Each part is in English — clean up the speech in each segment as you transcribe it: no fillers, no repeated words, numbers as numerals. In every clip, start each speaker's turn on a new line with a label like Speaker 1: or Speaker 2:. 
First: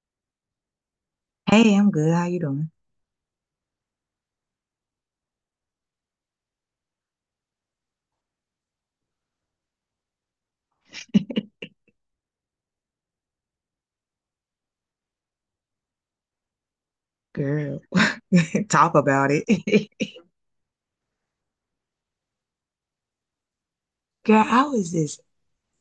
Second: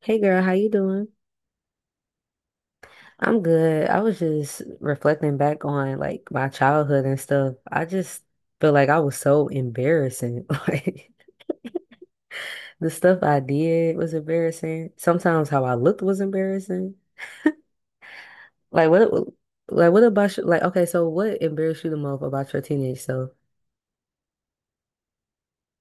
Speaker 1: Hey girl, how you doing?
Speaker 2: Hey, I'm good. How you doing?
Speaker 1: I'm good. I was just reflecting back on like my childhood and stuff. I just feel like I was so embarrassing. Like the stuff I did was embarrassing. Sometimes how I looked was embarrassing.
Speaker 2: Girl,
Speaker 1: Like
Speaker 2: talk
Speaker 1: what
Speaker 2: about it.
Speaker 1: like what about you? Like okay, so what embarrassed you the most about your teenage self?
Speaker 2: Girl, I was this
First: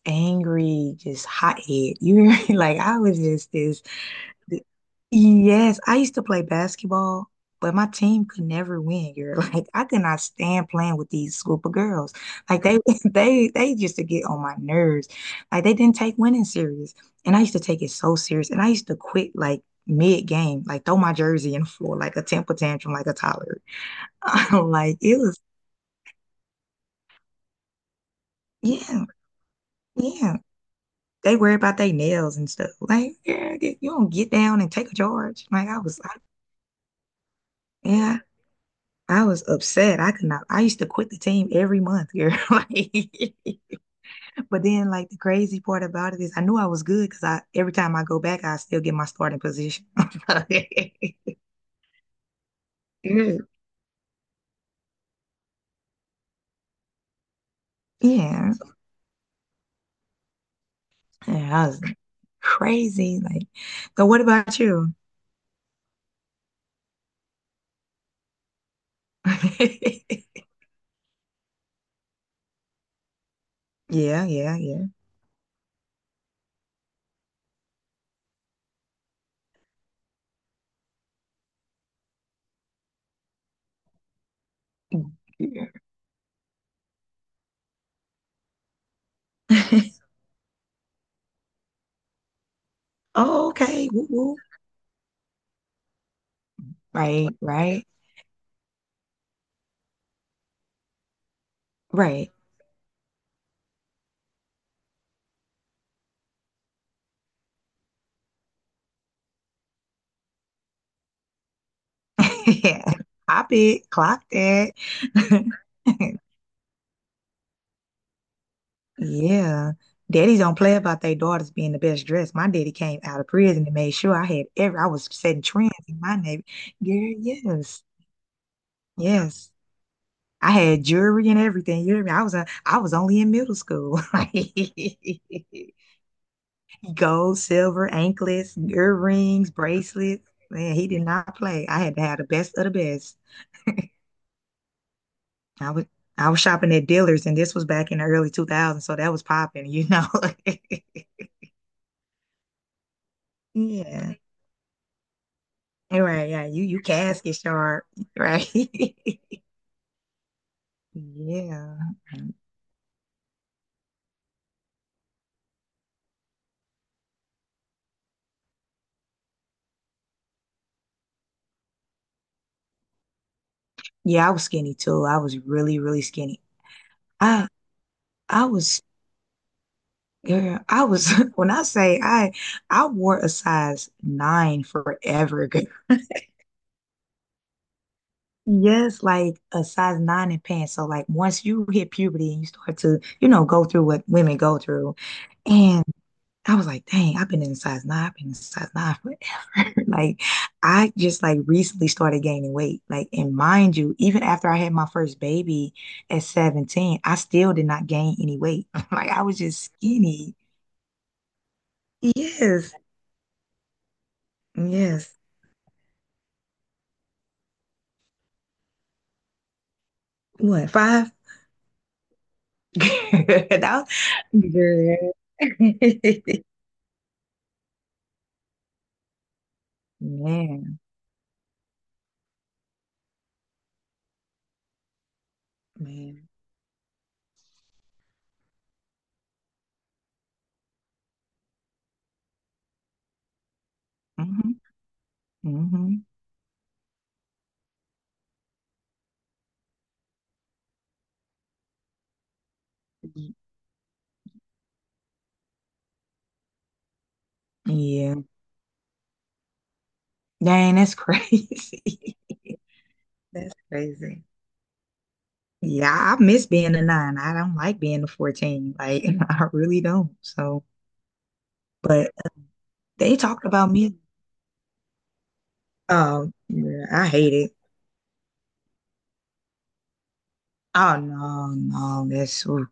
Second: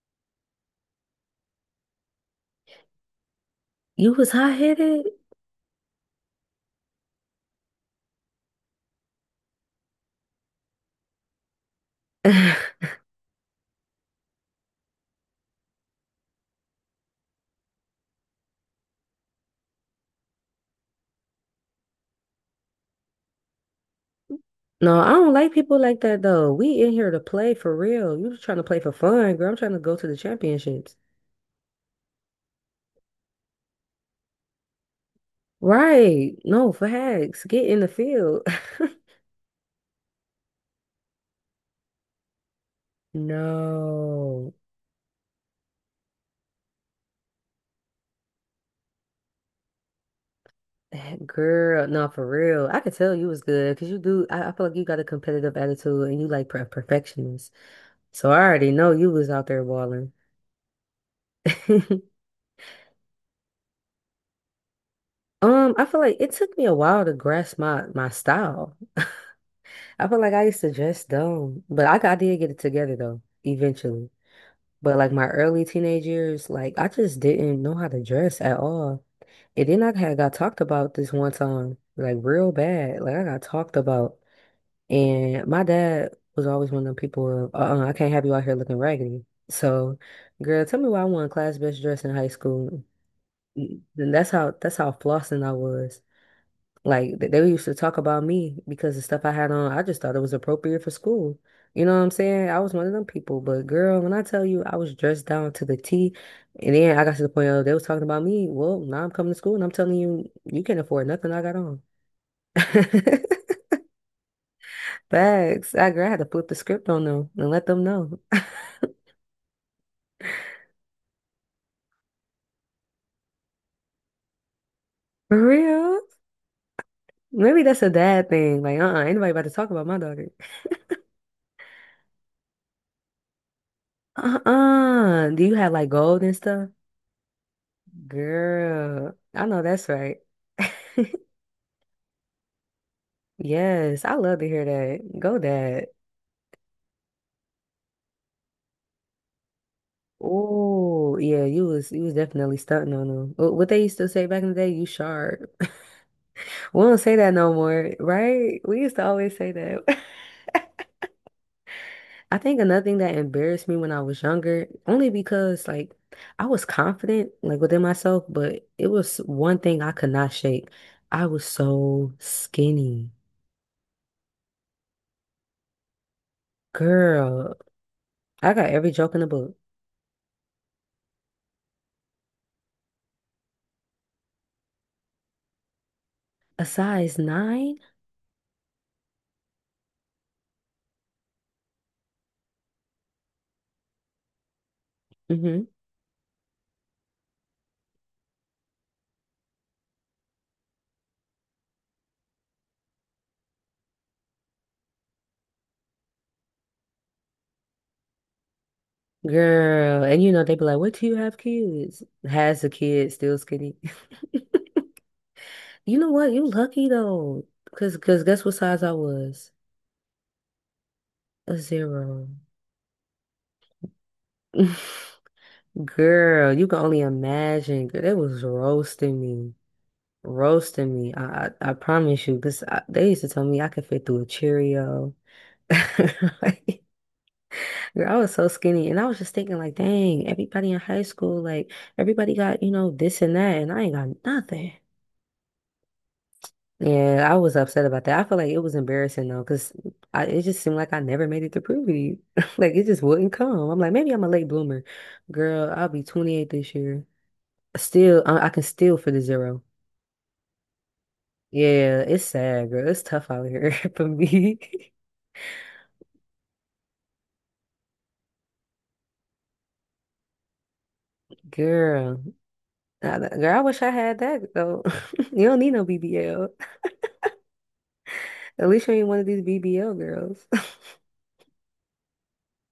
Speaker 2: angry, just hothead. You hear me? Like I was just this.
Speaker 1: You was
Speaker 2: th-
Speaker 1: hot-headed?
Speaker 2: Yes, I used to play basketball, but my team could never win. Girl, like I could not stand playing with these group of girls. Like they, they used to get on my nerves. Like they didn't take winning serious, and I used to take it so serious. And I used to quit like mid game, like throw my jersey in the floor, like a temper tantrum, like a toddler. like,
Speaker 1: No, I
Speaker 2: it
Speaker 1: don't
Speaker 2: was,
Speaker 1: like people like that though. We in here to play for real. You just trying to play for
Speaker 2: yeah,
Speaker 1: fun, girl. I'm trying to go to the
Speaker 2: yeah.
Speaker 1: championships.
Speaker 2: They worry about their nails and stuff. Like, yeah, you don't get down and take a charge. Like, I was like,
Speaker 1: Right. No, facts. Get in the
Speaker 2: yeah,
Speaker 1: field.
Speaker 2: I was upset. I could not, I used to quit the team every month, girl.
Speaker 1: No.
Speaker 2: The crazy part about it is I knew I was good because every time I go back, I still get my starting position.
Speaker 1: Girl, no, for real. I could tell you was good because you do. I feel like you got a competitive attitude and you like perfectionist.
Speaker 2: Yeah.
Speaker 1: So I
Speaker 2: Yeah,
Speaker 1: already know you was out there balling.
Speaker 2: I was crazy. Like, so what about you?
Speaker 1: I feel like it took me a while to grasp my style. I feel like I used to dress dumb, but I did get it together though, eventually.
Speaker 2: Yeah, yeah, yeah.
Speaker 1: But like my early teenage years, like I just didn't know how to dress at all. And then I had got talked about this one time, like real bad. Like I got talked about. And my
Speaker 2: Yeah.
Speaker 1: dad was always one of them people of, uh-uh, I can't have you out here looking raggedy. So, girl, tell me why I won class best dress in high school.
Speaker 2: Oh,
Speaker 1: Mm,
Speaker 2: okay. Woo,
Speaker 1: that's
Speaker 2: woo.
Speaker 1: how that's how flossing I was. Like
Speaker 2: Right,
Speaker 1: they used to
Speaker 2: right,
Speaker 1: talk about me because the stuff I had on, I just thought it was appropriate for school. You know what I'm
Speaker 2: right.
Speaker 1: saying? I was one of them people, but girl, when I tell you I was dressed down to the T, and then I got to the point of they was talking about me. Well, now I'm coming to school and I'm telling you, you can't afford nothing I got on.
Speaker 2: Yeah. Pop it, clock that.
Speaker 1: Facts. I, girl, I had to flip the script on them and let them know.
Speaker 2: Yeah. Daddies don't play about their daughters being the best dressed. My daddy came out of prison and made sure I had every I was
Speaker 1: For
Speaker 2: setting trends in
Speaker 1: real?
Speaker 2: my neighborhood. Yeah,
Speaker 1: Maybe that's
Speaker 2: yes.
Speaker 1: a dad thing. Like, uh-uh, anybody about to
Speaker 2: Yes.
Speaker 1: talk about my daughter.
Speaker 2: I had jewelry and everything. You know what I mean? I was only in middle school.
Speaker 1: Uh-uh. Do you have like gold and stuff?
Speaker 2: Gold, silver, anklets,
Speaker 1: Girl, I
Speaker 2: earrings,
Speaker 1: know that's right.
Speaker 2: bracelets. Man, he did not play. I had to have the best of the best.
Speaker 1: Yes, I love to hear that. Go
Speaker 2: I was
Speaker 1: dad.
Speaker 2: I was shopping at dealers, and this was back in the early 2000s, so that was popping, you know.
Speaker 1: Oh, yeah, you was definitely stunting on them. What they used to
Speaker 2: Yeah.
Speaker 1: say back in the day, you sharp.
Speaker 2: Right, yeah, you
Speaker 1: We don't say that
Speaker 2: casket
Speaker 1: no
Speaker 2: sharp,
Speaker 1: more,
Speaker 2: right?
Speaker 1: right? We used to always say that.
Speaker 2: Yeah.
Speaker 1: I think another thing that embarrassed me when I was younger, only because like I was confident like within myself, but it was one thing I could not shake. I was so skinny.
Speaker 2: Yeah, I was skinny too. I was really, really skinny. I
Speaker 1: Girl,
Speaker 2: I
Speaker 1: I got
Speaker 2: was
Speaker 1: every joke in the book.
Speaker 2: girl, I was when I say I wore a size nine forever, girl.
Speaker 1: A size nine?
Speaker 2: Yes, like a size nine in pants. So like once you hit puberty and you start to, you know, go through what women go through.
Speaker 1: Mm-hmm.
Speaker 2: I was like, dang, I've been in size nine forever. I just like recently started gaining weight. Like, and mind you, even after I had my first baby at 17, I still did not gain any weight. I was just
Speaker 1: Girl, and you
Speaker 2: skinny.
Speaker 1: know, they be like, what do you have kids? Has a
Speaker 2: Yes,
Speaker 1: kid, still skinny.
Speaker 2: yes.
Speaker 1: You know what? You lucky though. Cause guess what size I was?
Speaker 2: What, five?
Speaker 1: A zero.
Speaker 2: That was- Girl.
Speaker 1: Girl, you can only imagine. Girl, they was roasting me.
Speaker 2: Man,
Speaker 1: Roasting me. I promise you, because they used to tell me I could fit through a Cheerio.
Speaker 2: man.
Speaker 1: Girl, I was so skinny, and I was just thinking, like, dang, everybody in high school, like, everybody got, this and that, and I ain't got
Speaker 2: Mm-hmm.
Speaker 1: nothing.
Speaker 2: Mm-hmm.
Speaker 1: Yeah, I was upset about that. I feel like it was embarrassing though, because I it just seemed like I never made it to puberty. Like it just wouldn't come. I'm like, maybe I'm a late bloomer. Girl, I'll be 28 this year.
Speaker 2: Yeah.
Speaker 1: Still, I can still for the zero.
Speaker 2: Dang, that's
Speaker 1: Yeah,
Speaker 2: crazy.
Speaker 1: it's sad, girl. It's tough out
Speaker 2: That's
Speaker 1: here for
Speaker 2: crazy.
Speaker 1: me.
Speaker 2: Yeah, I miss being a nine. I don't like being a 14. Like, I really don't. So, but
Speaker 1: Girl,
Speaker 2: they talked
Speaker 1: girl, I
Speaker 2: about
Speaker 1: wish I
Speaker 2: me.
Speaker 1: had that though. You don't need no
Speaker 2: Oh,
Speaker 1: BBL.
Speaker 2: yeah, I hate it.
Speaker 1: At least you ain't one of these BBL girls.
Speaker 2: Oh, no, no, that's, ooh,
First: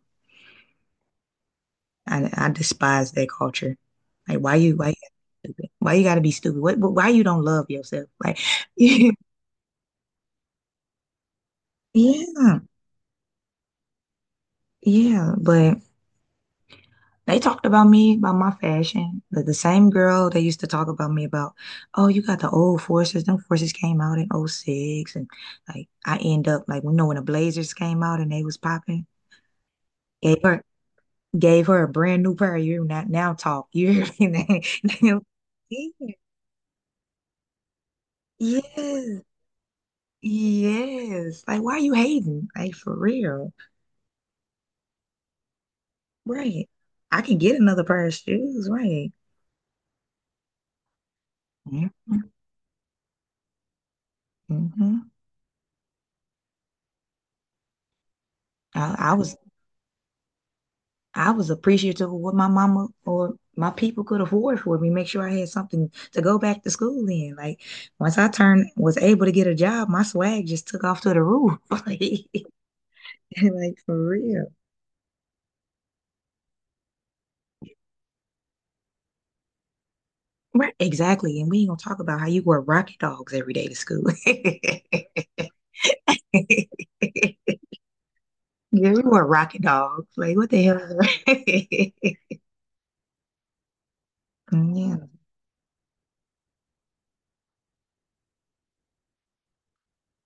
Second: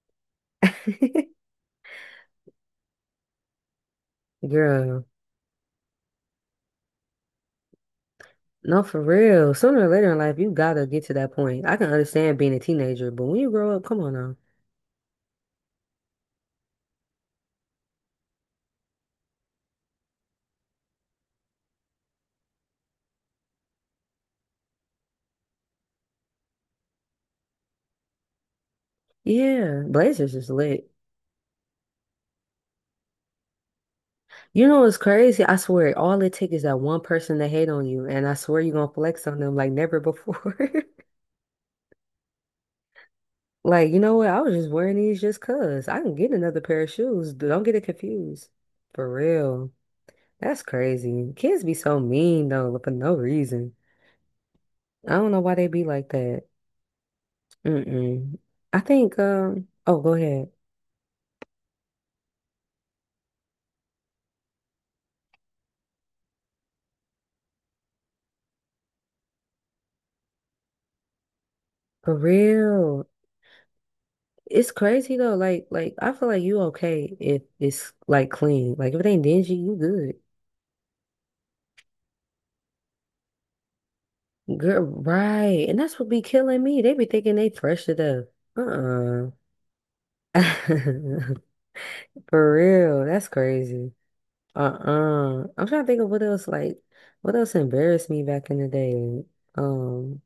Speaker 2: I despise that culture. Like, why you gotta
Speaker 1: Girl,
Speaker 2: be stupid? Why you gotta be stupid? What, why you don't love yourself? Like,
Speaker 1: no, for
Speaker 2: yeah,
Speaker 1: real. Sooner or later in life, you gotta get to that point. I can understand being a teenager, but when you grow up, come on now.
Speaker 2: yeah, but they talked about me, about my fashion. The same girl they used to talk about me about, oh, you got the old forces. Them forces came out in '06, and like I end up like you know when the Blazers came out and they was popping,
Speaker 1: Yeah, Blazers
Speaker 2: gave
Speaker 1: is
Speaker 2: her
Speaker 1: lit.
Speaker 2: gave her a brand new pair. You're not now talk. You hear me?
Speaker 1: You know what's crazy? I swear, all it takes is that one person to hate on you, and I swear
Speaker 2: Yeah.
Speaker 1: you're gonna
Speaker 2: Yes.
Speaker 1: flex on them like never before.
Speaker 2: Yes. Like why you hating? Like for real.
Speaker 1: Like, you know what? I was just wearing these just 'cause. I can get another
Speaker 2: Right.
Speaker 1: pair of
Speaker 2: I
Speaker 1: shoes.
Speaker 2: can get
Speaker 1: Don't get
Speaker 2: another
Speaker 1: it
Speaker 2: pair of
Speaker 1: confused.
Speaker 2: shoes, right?
Speaker 1: For real. That's crazy. Kids be so
Speaker 2: Mm-hmm,
Speaker 1: mean though, for no reason.
Speaker 2: mm-hmm.
Speaker 1: I don't know why they be like that. Mm-mm. I
Speaker 2: I, I
Speaker 1: think
Speaker 2: was
Speaker 1: oh go ahead.
Speaker 2: I was appreciative of what my mama or my people could afford for me, make sure I had something to go back to school in. Like once I turned was able to get a job, my swag just took off to the roof.
Speaker 1: For real.
Speaker 2: Like for real.
Speaker 1: It's crazy though. Like I feel like you okay if it's like clean. Like if it ain't dingy, you good.
Speaker 2: Right, exactly. And we ain't gonna talk about how you wear rocket dogs every day to school.
Speaker 1: Girl, right. And that's what be killing me. They be thinking they fresh to death.
Speaker 2: Yeah, we wore
Speaker 1: Uh-uh.
Speaker 2: rocket dogs. Like, what the hell is that?
Speaker 1: For real. That's crazy.
Speaker 2: Yeah.
Speaker 1: Uh-uh. I'm trying to think of what else like what else embarrassed me back in the day. Um,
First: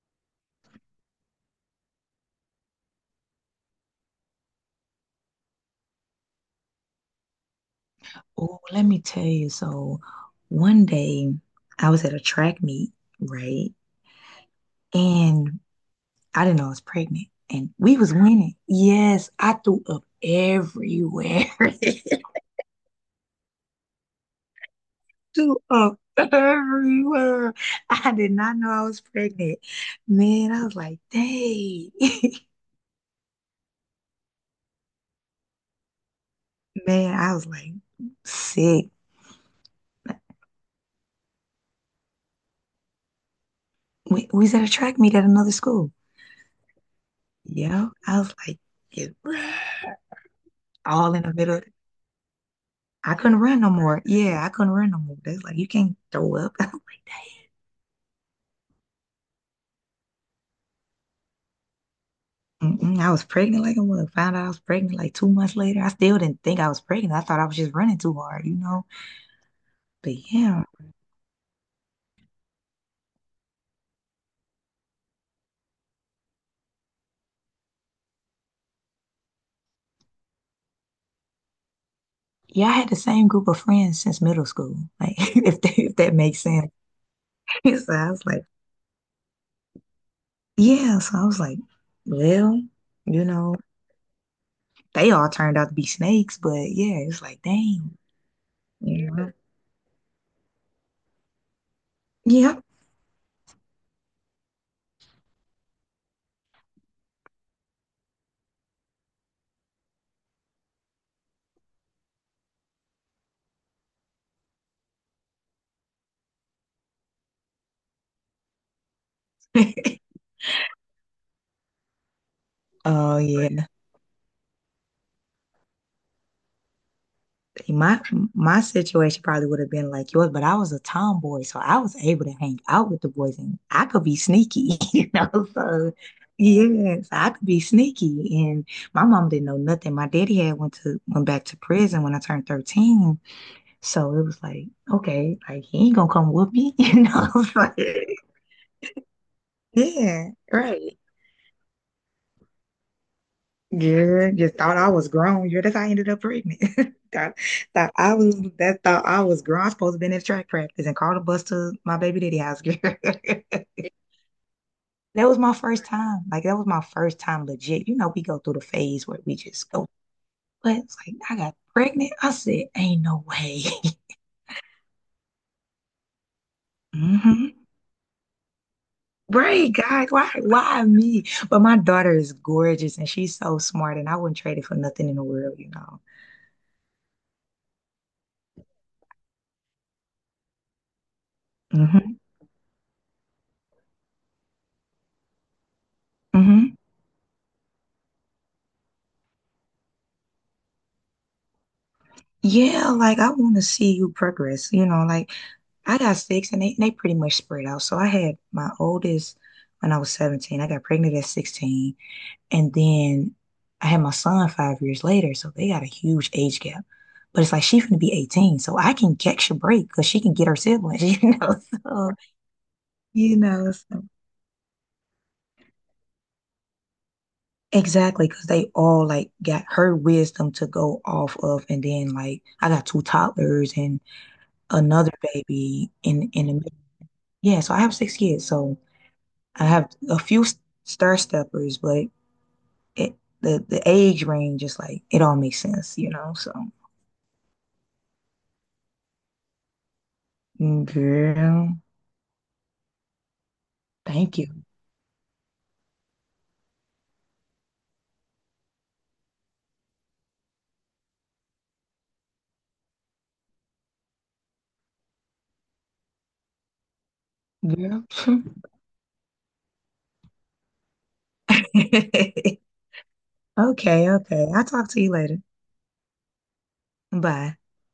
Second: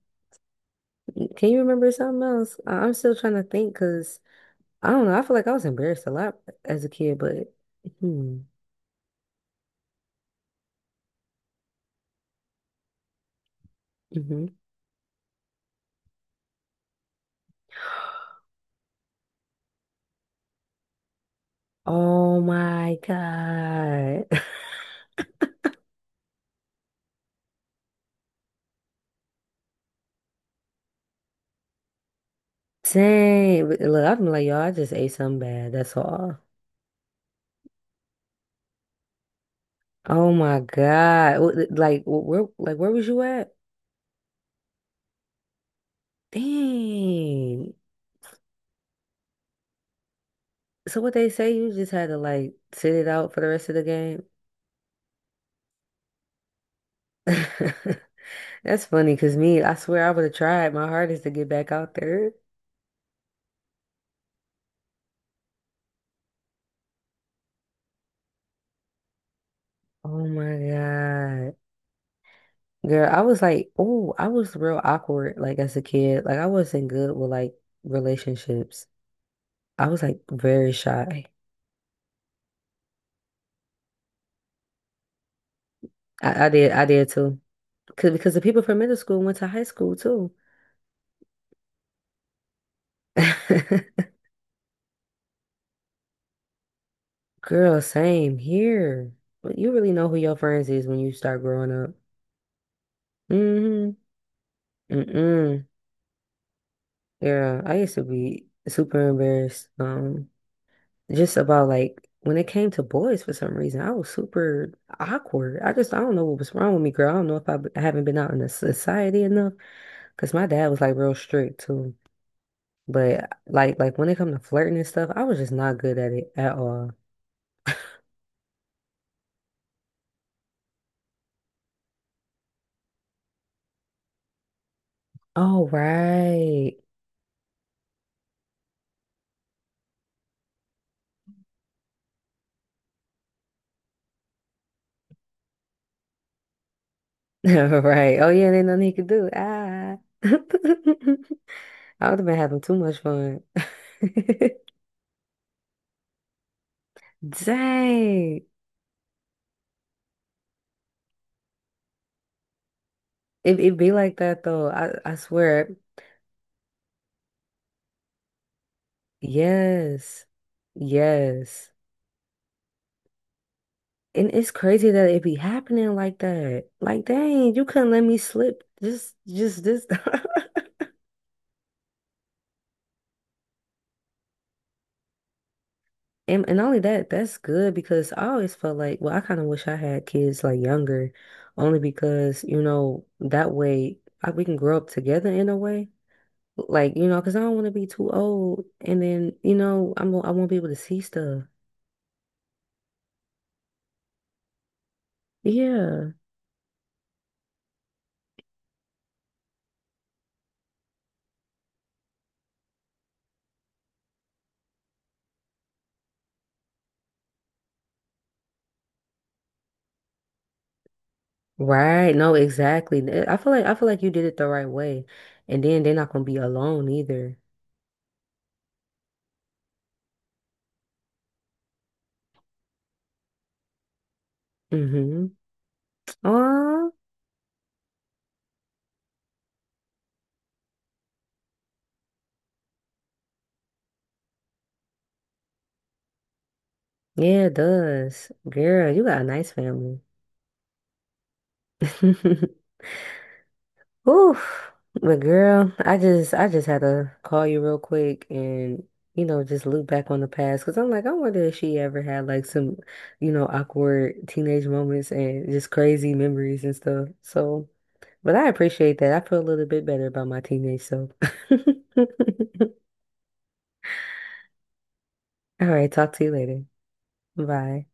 Speaker 1: can you remember something else? I'm still trying to think because I don't know. I feel like I was embarrassed a lot as a kid, but hmm,
Speaker 2: Oh, let me tell you. So, one day I was at a track meet, right?
Speaker 1: hmm
Speaker 2: And I didn't know I was pregnant, and we was winning. Yes, I threw up everywhere. I
Speaker 1: Oh my God.
Speaker 2: threw up everywhere. I did not know I was pregnant. Man, I was like, dang.
Speaker 1: Dang. But look, I've been like, y'all, I just ate something bad. That's all.
Speaker 2: Man, I was like sick.
Speaker 1: Oh my God. Like, where, like, where was you at?
Speaker 2: We was at a track meet at another school.
Speaker 1: Dang.
Speaker 2: Yeah, I was like, yeah,
Speaker 1: So what
Speaker 2: all in
Speaker 1: they
Speaker 2: the
Speaker 1: say,
Speaker 2: middle of
Speaker 1: you
Speaker 2: the-
Speaker 1: just had to like sit it
Speaker 2: I
Speaker 1: out for
Speaker 2: couldn't
Speaker 1: the
Speaker 2: run
Speaker 1: rest
Speaker 2: no
Speaker 1: of the
Speaker 2: more.
Speaker 1: game.
Speaker 2: Yeah, I couldn't run no more. They was like, you can't throw up. I
Speaker 1: That's funny, cause me, I swear I would have tried my hardest to get back out there.
Speaker 2: mm-mm, I was pregnant like a mug. Found out I was pregnant like 2 months later. I still didn't think I was pregnant. I thought I was just running too hard, you know? But
Speaker 1: Oh my
Speaker 2: yeah,
Speaker 1: God. Girl, I was like, oh, I was real awkward, like as a kid. Like I wasn't good with like relationships. I was like very shy.
Speaker 2: yeah, I had the same group of friends since middle school. Like, if that makes
Speaker 1: I, I
Speaker 2: sense.
Speaker 1: did, I did too.
Speaker 2: So
Speaker 1: Cause
Speaker 2: I was
Speaker 1: because the
Speaker 2: like,
Speaker 1: people from middle school went to high school too.
Speaker 2: yeah. So I was like, well, you know, they all turned out to be snakes, but yeah, it's like,
Speaker 1: Girl,
Speaker 2: dang,
Speaker 1: same
Speaker 2: you
Speaker 1: here.
Speaker 2: know?
Speaker 1: But you really know who your friends is when you start growing up.
Speaker 2: Yeah.
Speaker 1: Mm-hmm. Mm-mm. Yeah, I used to be super embarrassed. Just about like when it came to boys for some reason, I was super awkward. I don't know what was wrong with me, girl. I don't know if I haven't been out in the society enough because my dad was like real strict too.
Speaker 2: Oh,
Speaker 1: But
Speaker 2: yeah.
Speaker 1: like when it come to flirting and stuff, I was just not good at it at all.
Speaker 2: See, my situation probably would have been like yours, but I was a tomboy, so I was able to hang out with the boys, and I could be sneaky, you know.
Speaker 1: Oh
Speaker 2: So
Speaker 1: right,
Speaker 2: yeah, so I could be sneaky, and my mom didn't know nothing. My daddy had went back to prison when I turned 13, so it was like okay, like he ain't gonna come with me, you know. like,
Speaker 1: right. Oh yeah, ain't nothing he could do. Ah.
Speaker 2: yeah, right.
Speaker 1: I would have been having too much fun.
Speaker 2: Yeah, just thought I was grown. Yeah, that's how I ended up pregnant. Thought,
Speaker 1: Dang.
Speaker 2: thought I was grown. I was supposed to been at track practice and called a bus to my baby daddy house, girl.
Speaker 1: It it be like that though. I
Speaker 2: That was my
Speaker 1: swear.
Speaker 2: first time. Like that was my first time legit. You know, we go through the phase where we just go,
Speaker 1: Yes.
Speaker 2: but it's like I got
Speaker 1: Yes.
Speaker 2: pregnant. I said, ain't no way.
Speaker 1: And it's crazy that it be happening like that. Like, dang,
Speaker 2: Hmm.
Speaker 1: you couldn't let me slip just
Speaker 2: Right,
Speaker 1: this
Speaker 2: God, why me? But my daughter is gorgeous and she's so smart and I wouldn't trade it for nothing in the world, you know.
Speaker 1: And not only that, that's good because I always felt like, well, I kind of wish I had kids like younger, only
Speaker 2: Hmm.
Speaker 1: because, that way we can grow up together in a way.
Speaker 2: Hmm.
Speaker 1: Like, because I don't want to be too old and then, I won't be able to see stuff.
Speaker 2: Yeah, like I want to see you progress. You know, like I
Speaker 1: Yeah.
Speaker 2: got six and they pretty much spread out. So I had my oldest when I was 17. I got pregnant at 16. And then I had my son 5 years later. So they got a huge age gap. But it's like she's going to be 18. So I can catch a break because she can get her siblings, you know. So,
Speaker 1: Right. No, exactly. I
Speaker 2: you
Speaker 1: feel like
Speaker 2: know,
Speaker 1: I feel like
Speaker 2: so.
Speaker 1: you did it the right way. And then they're not gonna be alone either.
Speaker 2: Exactly, because they all like got her wisdom to go off of. And then like I got two toddlers and another
Speaker 1: hmm
Speaker 2: baby in the middle.
Speaker 1: Oh,
Speaker 2: Yeah, so I have six kids. So I have a few star steppers, but it, the age range is like it all makes sense, you know. So
Speaker 1: yeah, it does. Girl, you got a nice family.
Speaker 2: mm, girl, thank you,
Speaker 1: Oof. But girl, I just had to call you real quick and just look back on the past because I'm like I wonder if she ever had like some awkward teenage moments and just crazy memories and stuff. So,
Speaker 2: girl.
Speaker 1: but I appreciate that. I feel a little bit better about my teenage self.
Speaker 2: Okay, okay. I'll talk to you later.
Speaker 1: All right, talk to you later.
Speaker 2: Bye.
Speaker 1: Bye.